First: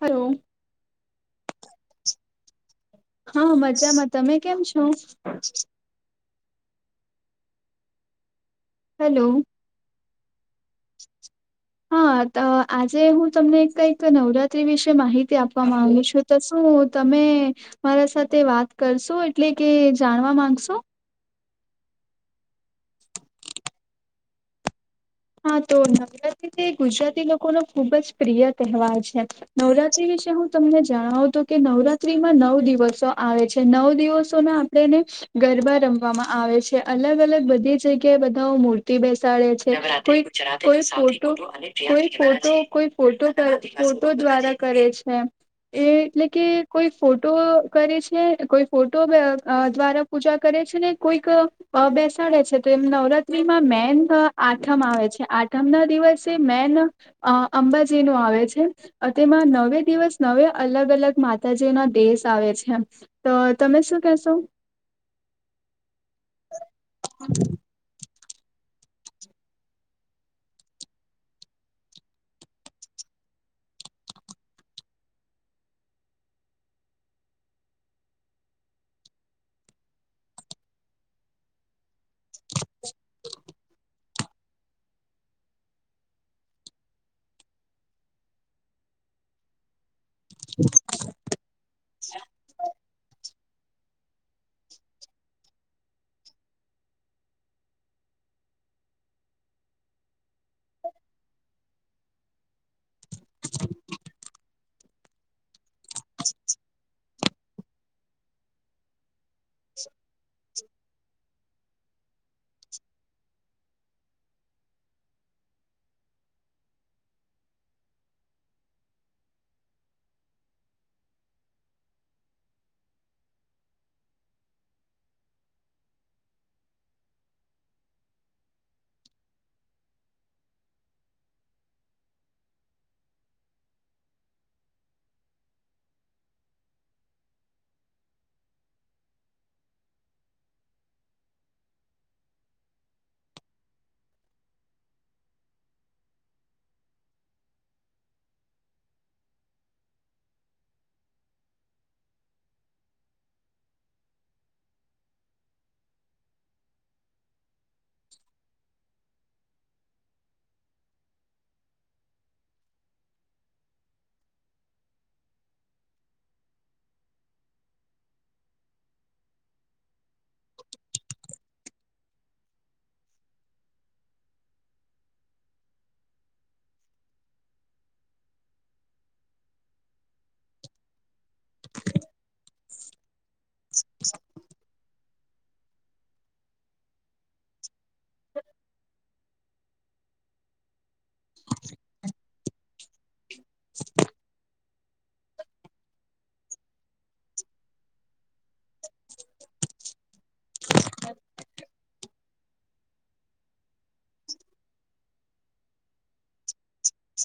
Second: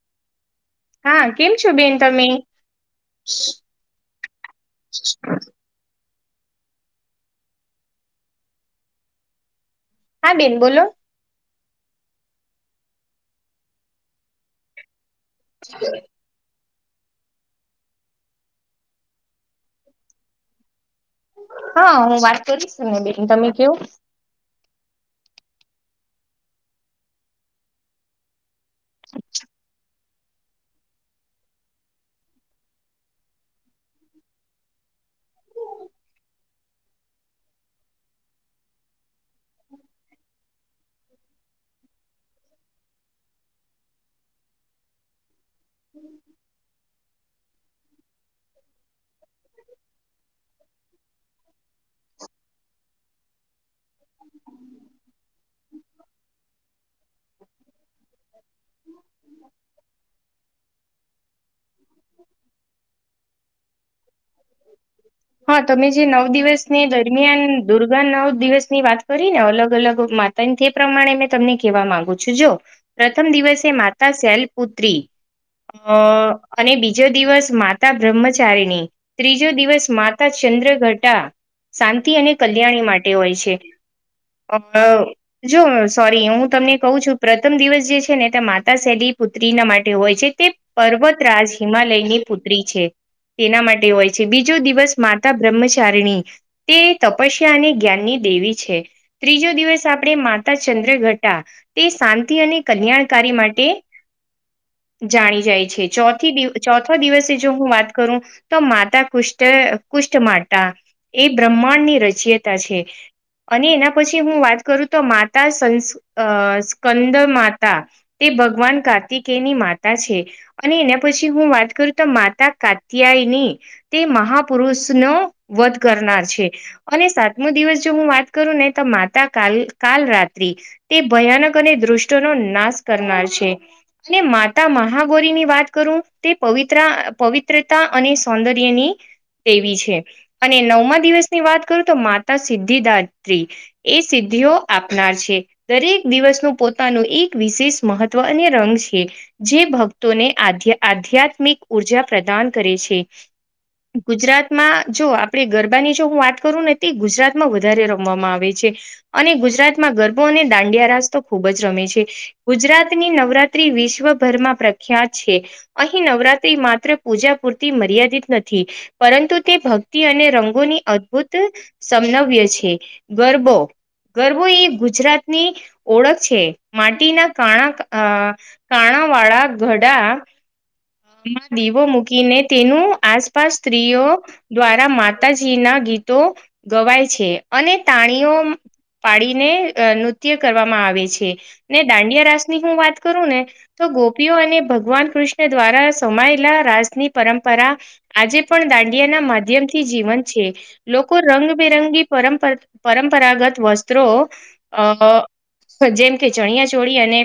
Hello. હા કેમ છો બેન તમે? હા મજામાં તમે કેમ છો? હેલો. હા બેન બોલો. હા આજે હું તમને કંઈક નવરાત્રી વિશે માહિતી આપવા માંગુ છું. તો શું તમે, મારા સાથે વાત કરશો એટલે કે જાણવા માંગશો? હા હું વાત કરીશ ને બેન તમે કેવો. હા તો નવરાત્રી તે ગુજરાતી લોકો નો ખુબ જ પ્રિય તહેવાર છે, નવરાત વિશે હું તમને જણાવતો કે નવરાત્રીમાં નવ દિવસો આવે છે નવ દિવસો આપણે એને ગરબા રમવામાં આવે છે, અલગ અલગ બધી જગ્યાએ બધાઓ મૂર્તિ બેસાડે છે. કોઈ કોઈ તો કોઈ ફોટો કોઈ ફોટો ફોટો દ્વારા કરે છે. એ એટલે કે કોઈ ફોટો કરે છે કોઈ ફોટો દ્વારા પૂજા કરે છે ને કોઈક અ બેસાડે છે તો એમ નવરાત્રીમાં મેન આઠ આઠમ આવે છે આઠમ ના દિવસે મેન અ અંબાજી નું આવે છે, તેમાં નવે દિવસ નવે અલગ અલગ મા જે ના દેશ આવે છે, તો તમે શું કેશો? હા તમે જે નવ દિવસની દરમિયાન દુર્ગા નવ દિવસ ની વાત કરીને અલગ અલગ માતા તે પ્રમાણે મેં તમને કહેવા માંગુ છું જો. પ્રથમ દિવસે માતા સેલ પુત્રી. અ અને બીજો દિવસ માતા બ્રહ્મચારીની. ત્રીજો દિવસ માતા ચંદ્ર ઘટા, શાંતિ અને કલ્યાણી માટે હોય છે. [unintelligible] જો સોરી હું તમને કહઉ છું પ્રથમ દિવસ જે છે ને તે માતા સેલી પુત્રીના માટે. હોય છે તે પર્વતરાજ હિમાલયની પુત્રી છે, તેના માટે હોય છે, બીજો દિવસ માતા બ્રહ્મચારીણી. તે તપસ્યા અને જ્ઞાનની દેવી છે. ત્રીજો દિવસ આપણે માતા ચંદ્ર ઘટા, તે શાંતિ અને કલ્યાણ કારી માટે જાણી જાય છે, ચોથી ચોથા દિવસે જો હું વાત કરું. તો માતા કુષ્ટ કુષ્ટ માતા, એ બ્રહ્માંડ ની રચયીતા છે. અને એના પછી હું વાત કરું તો માતા સં સ્કંદ માતા. તે ભગવાન કાર્તિકેની માતા છે. અને એના પછી હું વાત કરું તો માતા કાત્યાય યની તે મહાપુરુષ નો વધ કરનાર છે. અને સાતમો દિવસ જો હું વાત કરું ને તો માતા કાલ કાલ રાત્રિ. તે ભયાનક અને દૃષ્ટનો નાશ કરનાર છે. અને માતા મહાગૌરી ની વાત કરું તે પવિત્રા પવિત્રતા અને સૌંદર્યની દેવી છે. અને નવમા દિવસ ની વાત કરું તો માતા સિદ્ધિદાત્રી. એ સિદ્ધિઓ આપનાર છે. દરેક દિવસનો પોતાનો એક વિશેષ મહત્વ અને રંગ છે. જે ભક્તોને આધ્યા આધ્યાત્મિક ઉર્જા પ્રદાન કરે છે. ગુજરાતમાં જો આપણે ગરબાની જો હું વાત કરું ને તે ગુજરાતમાં વધારે રમવામાં આવે છે. અને ગુજરાતમાં ગરબો અને દાંડિયા રાસ તો ખૂબ જ રમે છે. ગુજરાતની નવરાત્રી વિશ્વભરમાં પ્રખ્યાત છે. અહીં નવરાત્રી માત્ર પૂજા પૂરતી મર્યાદિત નથી પરંતુ તે ભક્તિ અને રંગોની અદભુત સમનવ્ય છે. ગરબો, ગરબો એ ગુજરાતની ઓળખ છે. માટીના કાણા અ કાણા વાળા ઘડામાં દીવો મૂકી ને તેનું આસપાસ સ્ત્રીઓ દ્વાર રા માતાજી ના ગીતો ગવાય છે અને તાણીઓ પાડીને નૃત્ય કરવામાં આવે છે ને દાંડિયા રાસ ની હું વાત કરું ને તો ગોપીઓ અને ભગવાન કૃષ્ણ દ્વારા સમાયેલા રાજની પરંપરા આજે પણ દાંડિયા ના માધ્યમ થી જીવન છે લોકો રંગબેરંગી પરંપ પરંપરાગત વસ્ત્રો અ જેમ કે ચણિયા ચોળી અને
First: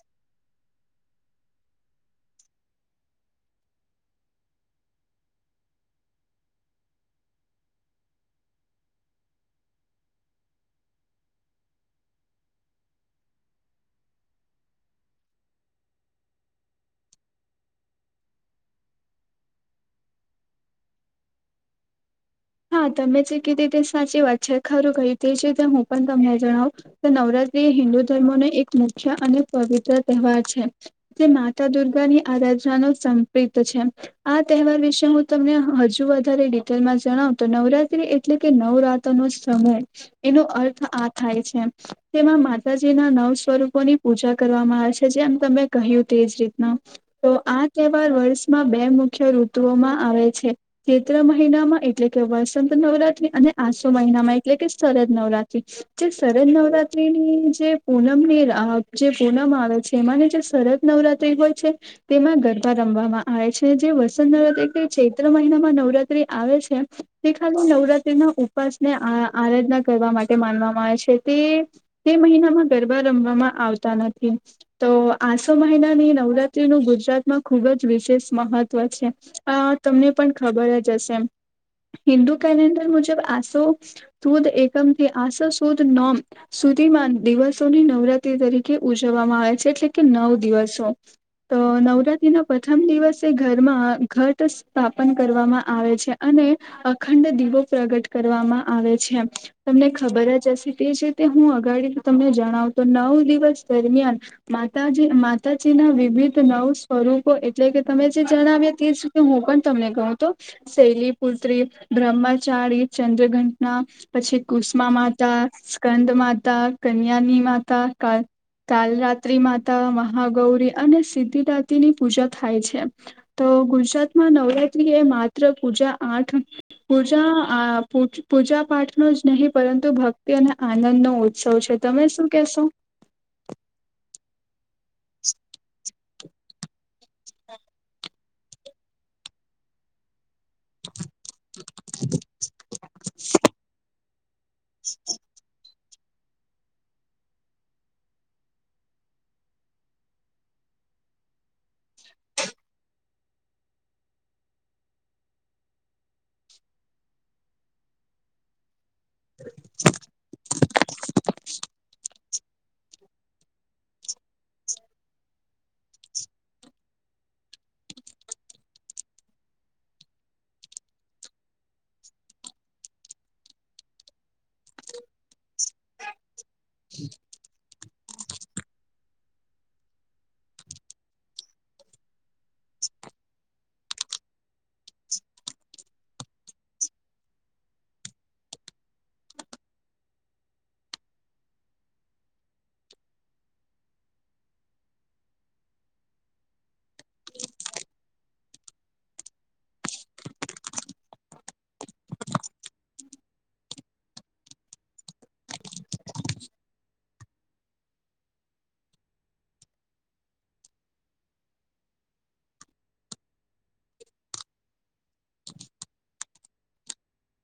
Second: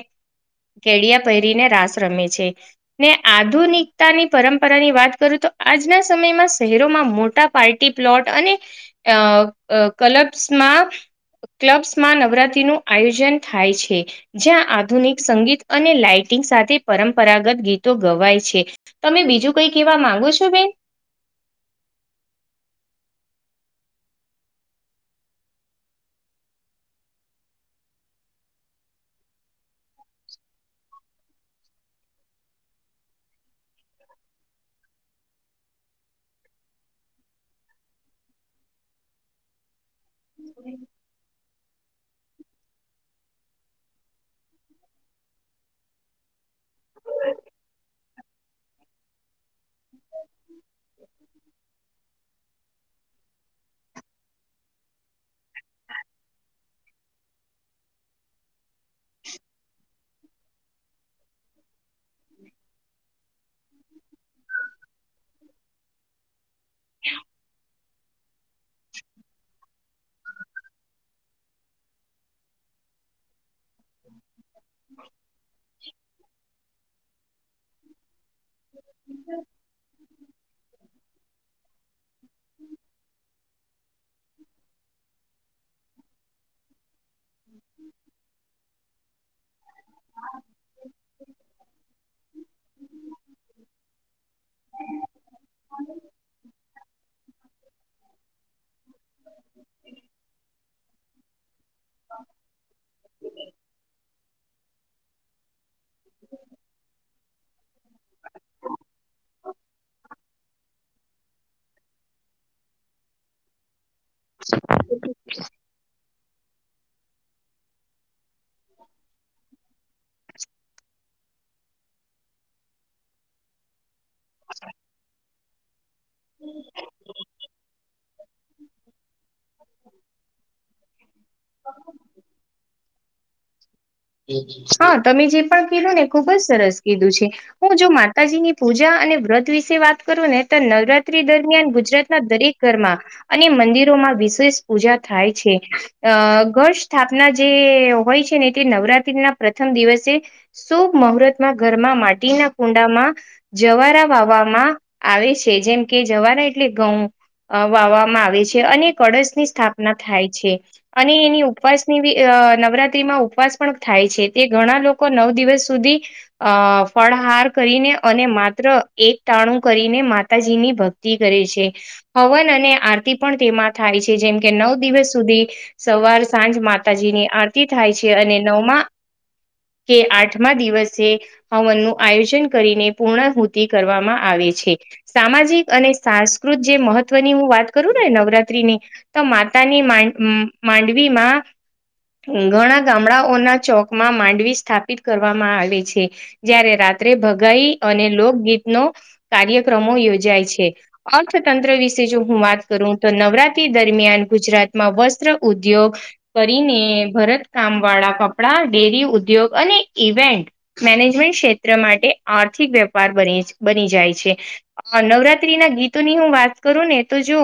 કેડિયા પહેરીને રાસ રમે છે ને આધુનિકતાની પરંપરા ની વાત કરું તો આજના સમયમાં શહેરોમાં મોટા પાર્ટી પ્લોટ અને અ કલબ્સ માં ક્લબ્સમાં નવરાત્રી નું આયોજન થાય છે જ્યાં આધુનિક સંગીત અને લાાઈટિંગ સાથે પરંપરાગત ગીતો ગવાય છે તમે બીજું કઈ કેવા માંગો છો બેન હા તમે જે ક રીતે સાચી વાત છે ખરું કયું તે છેતે હું પણ તમને જણાવ નવરાત્રી એ હિન્દુ ધર્મો ન એક મુખ્ય અને પવિત્ર તહેવાર છે જે માતા દુર્ગા ની આરાધના ન સંપત છે આ તહેવાર વિશે હું તમને હજુ વધારે ડિટેલમાં જણાવ તો નવરાત્રી એટલે કે નવરાત્ર નો સમય એનો અર્થ આ થાય છે તેમાં માતાજીના નવ સ્વરૂપોની પૂજા કરવામાં આવે છે જેમ તમે કહ્યું તેજ રીતના તો આ તહેવાર વર્ષમાં બે મુખ્ય ઋતુઓમાં આવે છે ચત્ર મહિનામાં એટલે કે વસંત નવરાત્રી અને આસો મહિનામાં એટલે કે સરદ નવરાત્રી જે શરદ નવરાત્રીની જે પૂનમ ની જે પૂનમ આવે છે એમાંની જે સરરદ નવરાત્રી હોય છે તેમાં ગરબા રમવામાં આવે છે જે વસંત નવરાત્રી ચૈત્ર મહિનામાં નવરાત્રી આવે છે તે ખાલી નવરાત્રી ના ઉપસને આ આરાધના કરવા માટે માનવામાં આવે છે તે તે મહિનામાં ગરબા રમવામાં આવતા નથી તો આસો મહિનાની નવરાત્રી નું ગુજરાતમાં ખુબ જ વિશેષ મહત્વ છે આ તમને પણ ખબર જ હશે એમ હિન્દુ કેલેન્ડર મુજબ આસો સુદ એકમથી આસો સુદ નોમ સુધીમાં દિવસોની નવરાત્રી તરીકે ઉજવવામાં આવે છે એટલે કે નવ દિવસો તો નવરાત્રી ના પ્રથમ દિવસે ઘરમાં ઘટ સ્થાપન કરવામાં આવે છે અને અખંડ દીવો પ્રગટ કરવામાં આવે છે તમને ખબર જ હશે તે છે તે હું ગાડી તો તમને જણાવ તો નવ દિવસ દરમિયાન માતાજી માતાજી ના વિવિધ નવ સ્વરૂપો એટલે કે તમે જે જણાવ્યા તે હું પણ તમને કહું તો શૈલી પુત્રી બ્રહ્મચારી ચંદ્ર ઘંટના પછી કુષ્મા માતા સ્કંદ માતા કન્યાની માતા કાલ રાત્રિ માતા મહાગૌરી અને સિદ્ધિદાતીની પૂજા થાય છે તો ગુજરાતમાં નવરાત્રી એ માત્ર પૂજા આઠ પૂજા પ પૂજા પાઠનો જ નહીં પરંતુ ભક્તિ અને આનંદ નો ઉત્સવ છે તમે શું કેશો હા તમે જે પણ કીધું ને ખુબ જ સરસ કીધું છે હું જો માતાજીની પૂજા અને વ્રત વિશે વાત કરું ને નવરાત્રી દરમિયાન ગુજરાતના દરેક ઘરમાં અને મંદિરો માં વિશેષ પૂજા થાય છે અ ગઢ સ્થાપના જે હોય છે ને તે નવરાત્રી ના પ્રથમ દિવસે શુભ મુહૂર્તમાં ઘરમાં માટીના કુંડામાં જવારા વાવામાં આવે છે જેમ કે જવારા એટલે ઘઉં અ વાવવામાં આવે છે અને કળશ ની સ્થાપના થાય છે અને એની ઉપવાસની અ નવરાત્રીમાં ઉપાસ પણ થાય છે તે ઘણા લોકો નવ દિવસ સુધી અ ફળહાર કરીને અને માત્ર એક ટાણું કરીને માતાજીની ભક્તિ આતી કરે છે હવન અને આરતી પણ તેમાં થાય છે જેમ કે નવ દિવસ સુધી સવાર સાંજ માતાજીની આરતી થાય છે, અને નવમાં કે આઠમા દિવસે હવનનું આયોજન કરીને પૂર્ણાહુતિ કરવામાં આવે છે. સામાજિક અને સાંસ્કૃત જે મહત્વની હું વાત કરું ને નવરાત્રીની તો માતાની મ માંડવીમાં ઘણા ગામડાઓના ચોક માં માંડવી સ્થાપિત કરવામાં આવે છે. જયારે રાત્રે ભગાઈ અને લોકગીતનો કાર્યક્રમો યોજાય છે. અર્થતંત્ર વિશે જો હું વાત કરું તો નવરાત્રી દરમિયાન ગુજરાતમાં વસ્ત્ર ઉદ્યોગ કરીને ભરતકામ વાળા કપડા ડેરી ઉદ્યોગ અને ઇવેન્ટ મેનેજમેન્ટ ક્ષેત્ર માટે આર્થિક વેપાર બની જાય છે. અ નવરાત્રી ના ગીતોની હું વાત કરું ને તો જો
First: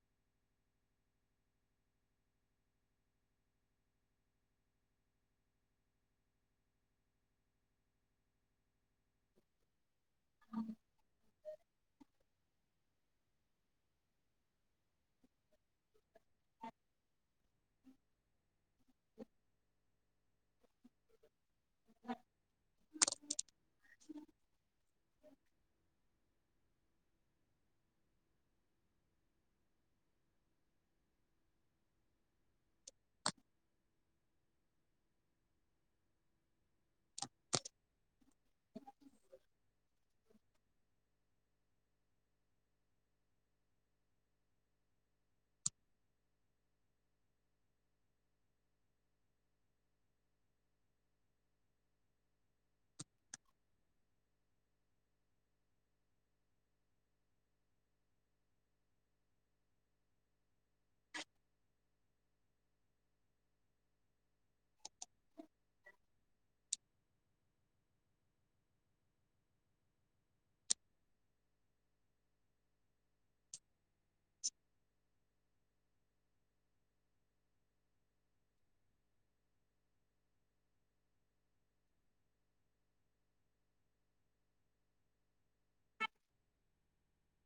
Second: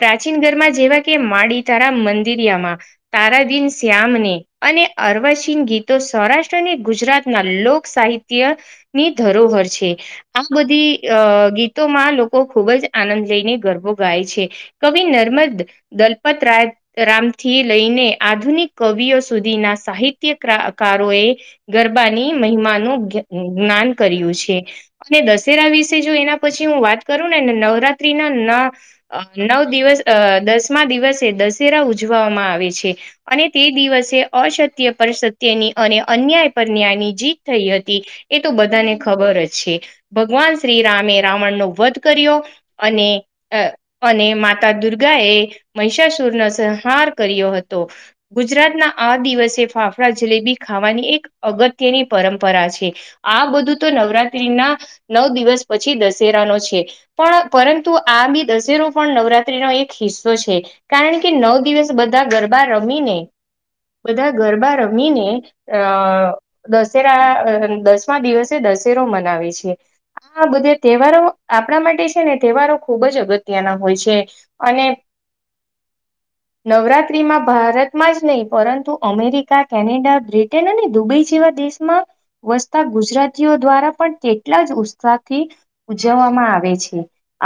પ્રાચીન ઘરમાં જેવા કે માડી તારા મંદિરિયામાં તારા દિન શ્યામને અને અર્વાચીન ગીતો સૌરાષ્ટ્ર અને ગુજરાતના લોક સાહિત્ય ની ધરોહર છે. આ બધી અ ગીતોમાં લોકો ખૂબ જ આનંદ લઈને ગરબો ગાય છે. કવિ નર્મદ દલપત રાઈ રામથી લઈને આધુનિક કવિઓ સુધીના સાહિત્યકારોએ ગરબાની મહિમાનું જ્ઞાન કર્યું છે, અને દશેરા વિશે જો એના પછી હું વાત કરું ને ને નવરાત્રી ન અ નવ દિવસ અ દસમા દિવસે દશેરા ઉજવવામાં આવે છે. અને તે દિવસે અસત્ય પર સત્યની અને અન્યાય પર ન્યાયની જીત થઈ હતી એ તો બધાને ખબર જ છે, ભગવાન શ્રી રામે રાવણનો વધ કર્યો. અને અને માતા દુર્ગા એ મહીષાસુરનો સંહાર કર્યો હતો. ગુજરાતના આ દિવસે ફાફડા જલેબી ખાવાની એક અગત્યની પરંપરા છે. આ બધું તો નવરાત્રી ના નવ દિવસ પછી દશેરાનો છે. પણ પરંતુ આ બી દશેરો પણ નવરાત્રીનો એક હિસ્સો છે. કારણ કે, નવ દિવસ બધા ગરબા રમીને બધા ગરબા રમીને અ દશેરા દસમા દિવસે દશેરો મનાવે છે. આ બધે તહેવારો આપણા માટે છેને તહેવારો ખુબ જ અગત્યના હોય છે. અને નવરાત્રીમાં ભારતમાં જ નહી પરંતુ અમેરિકા કેનેડા બ્રિટન અને દુબઈ જેવા દેશમાં વસતા ગુજરાતીઓ દ્વારા પણ કેટલા જ ઉત્સાહથી ઉજવવામાં આવે છે,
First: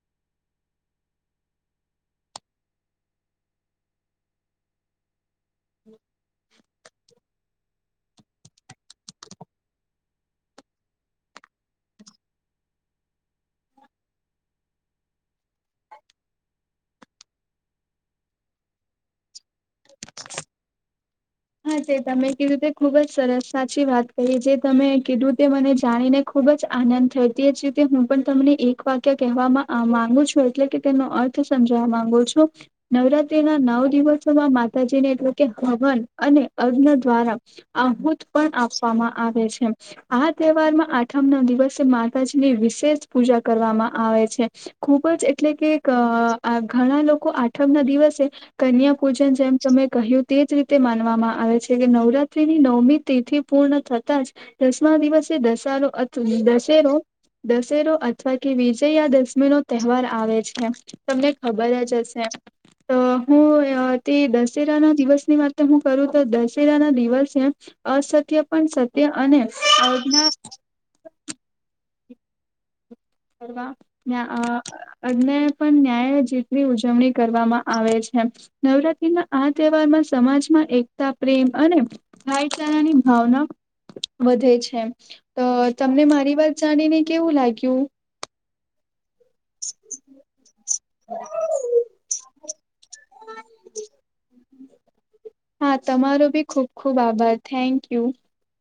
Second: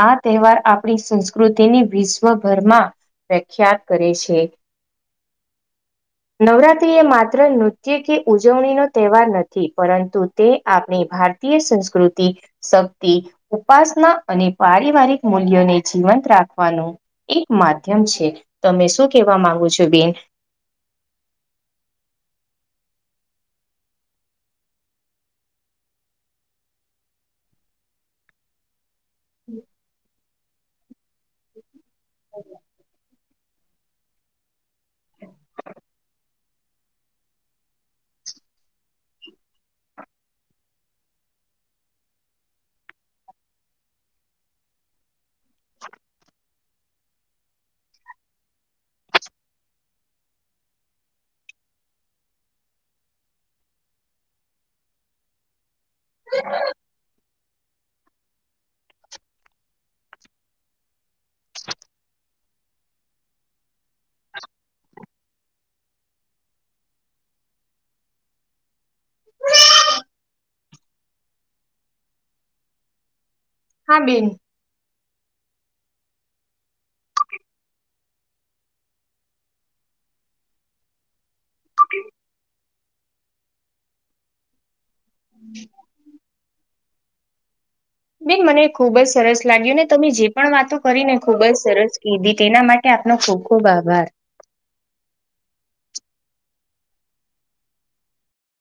આ તહેવાર આપણી સંસ્કૃતિને વિશ્વભરમાં પ્રખ્યાત કરે છે. હું. નવરાતિ એ માત્ર નૃત્ય કે ઉજવણીનો તહેવાર નથી, પરંતુ તે આપણી ભારતી ત્ય સંસ્કૃતિ શક્તિ ઉપાસના અને પારિવારિક મૂલ્યોને જીવંત રાખવાનું એક માધ્યમ છે, તમે શું કેવા માંગુ છો, બેન? હા જે તમે કીધું તે ખુબ જ સરસ સાચી વાત કરીએ જે તમે કીધું તે મને જાણીને ખુબ જ આનંદ થયો, તે જ રીતે હું પણ તમને એક વાક્ય કહેવાય માંગુ છું, એટલે કે તેનો અર્થ સમજવા માંગુ છું, નવરાત્રી તેના નવ દિવસોમાં માતાજીને એટલે કે હવન અને અગ્ન દ્વારા આહુત પણ આપવામાં આવે છે. આ તહેવારમાં આઠમ ના દિવસે માતાજીની વિશેષ પૂજા કરવામાં આવે છે. ખુબ જ એટલે કે ધ ઘણા લોકો આઠમ ના દિવસે કન્યા પૂજન જેમ તમે કહ્યું તે જ રીતે તે માનવામાં આવે છે કે નવરાત્રીની નવમી તિથિ પૂર્ણ થતાં જ દસમા દિવસે દશારો અથ દશેરો દશેરો અથવા કે વિજયયા દશમી નો તહેવાર આવે છે. તમને ખબર જ હશે તો હું તે દશેરા ના દિવસની વાત હું કરું તો દશેરા ના દિવસે અસત્ય પણ સત્ય અને [unintelligible] આ [inaudible] [unintelligible] હા બેન અન્યાય પણ ન્યાય જીતની ઉજવણી કરવામાં આવે છે. નવરાત્રી ના આ તહેવાર માં સમાજમાં એકતા પ્રેમ અને ભાઈચારાની ભાવના વધે છે. તો તમને મારી વાત જાણી ને કેવું લાગ્યું. બેન મને ખુબ જ સરસ લાગ્યું ને તમે જે પણ વાતો કરીને ખુબ જ સરસ કીધી તેના માટે આપનો ખૂબ ખૂબ આભાર. હા તમારો ભી ખુબ ખુબ આભાર થેન્ક યુ.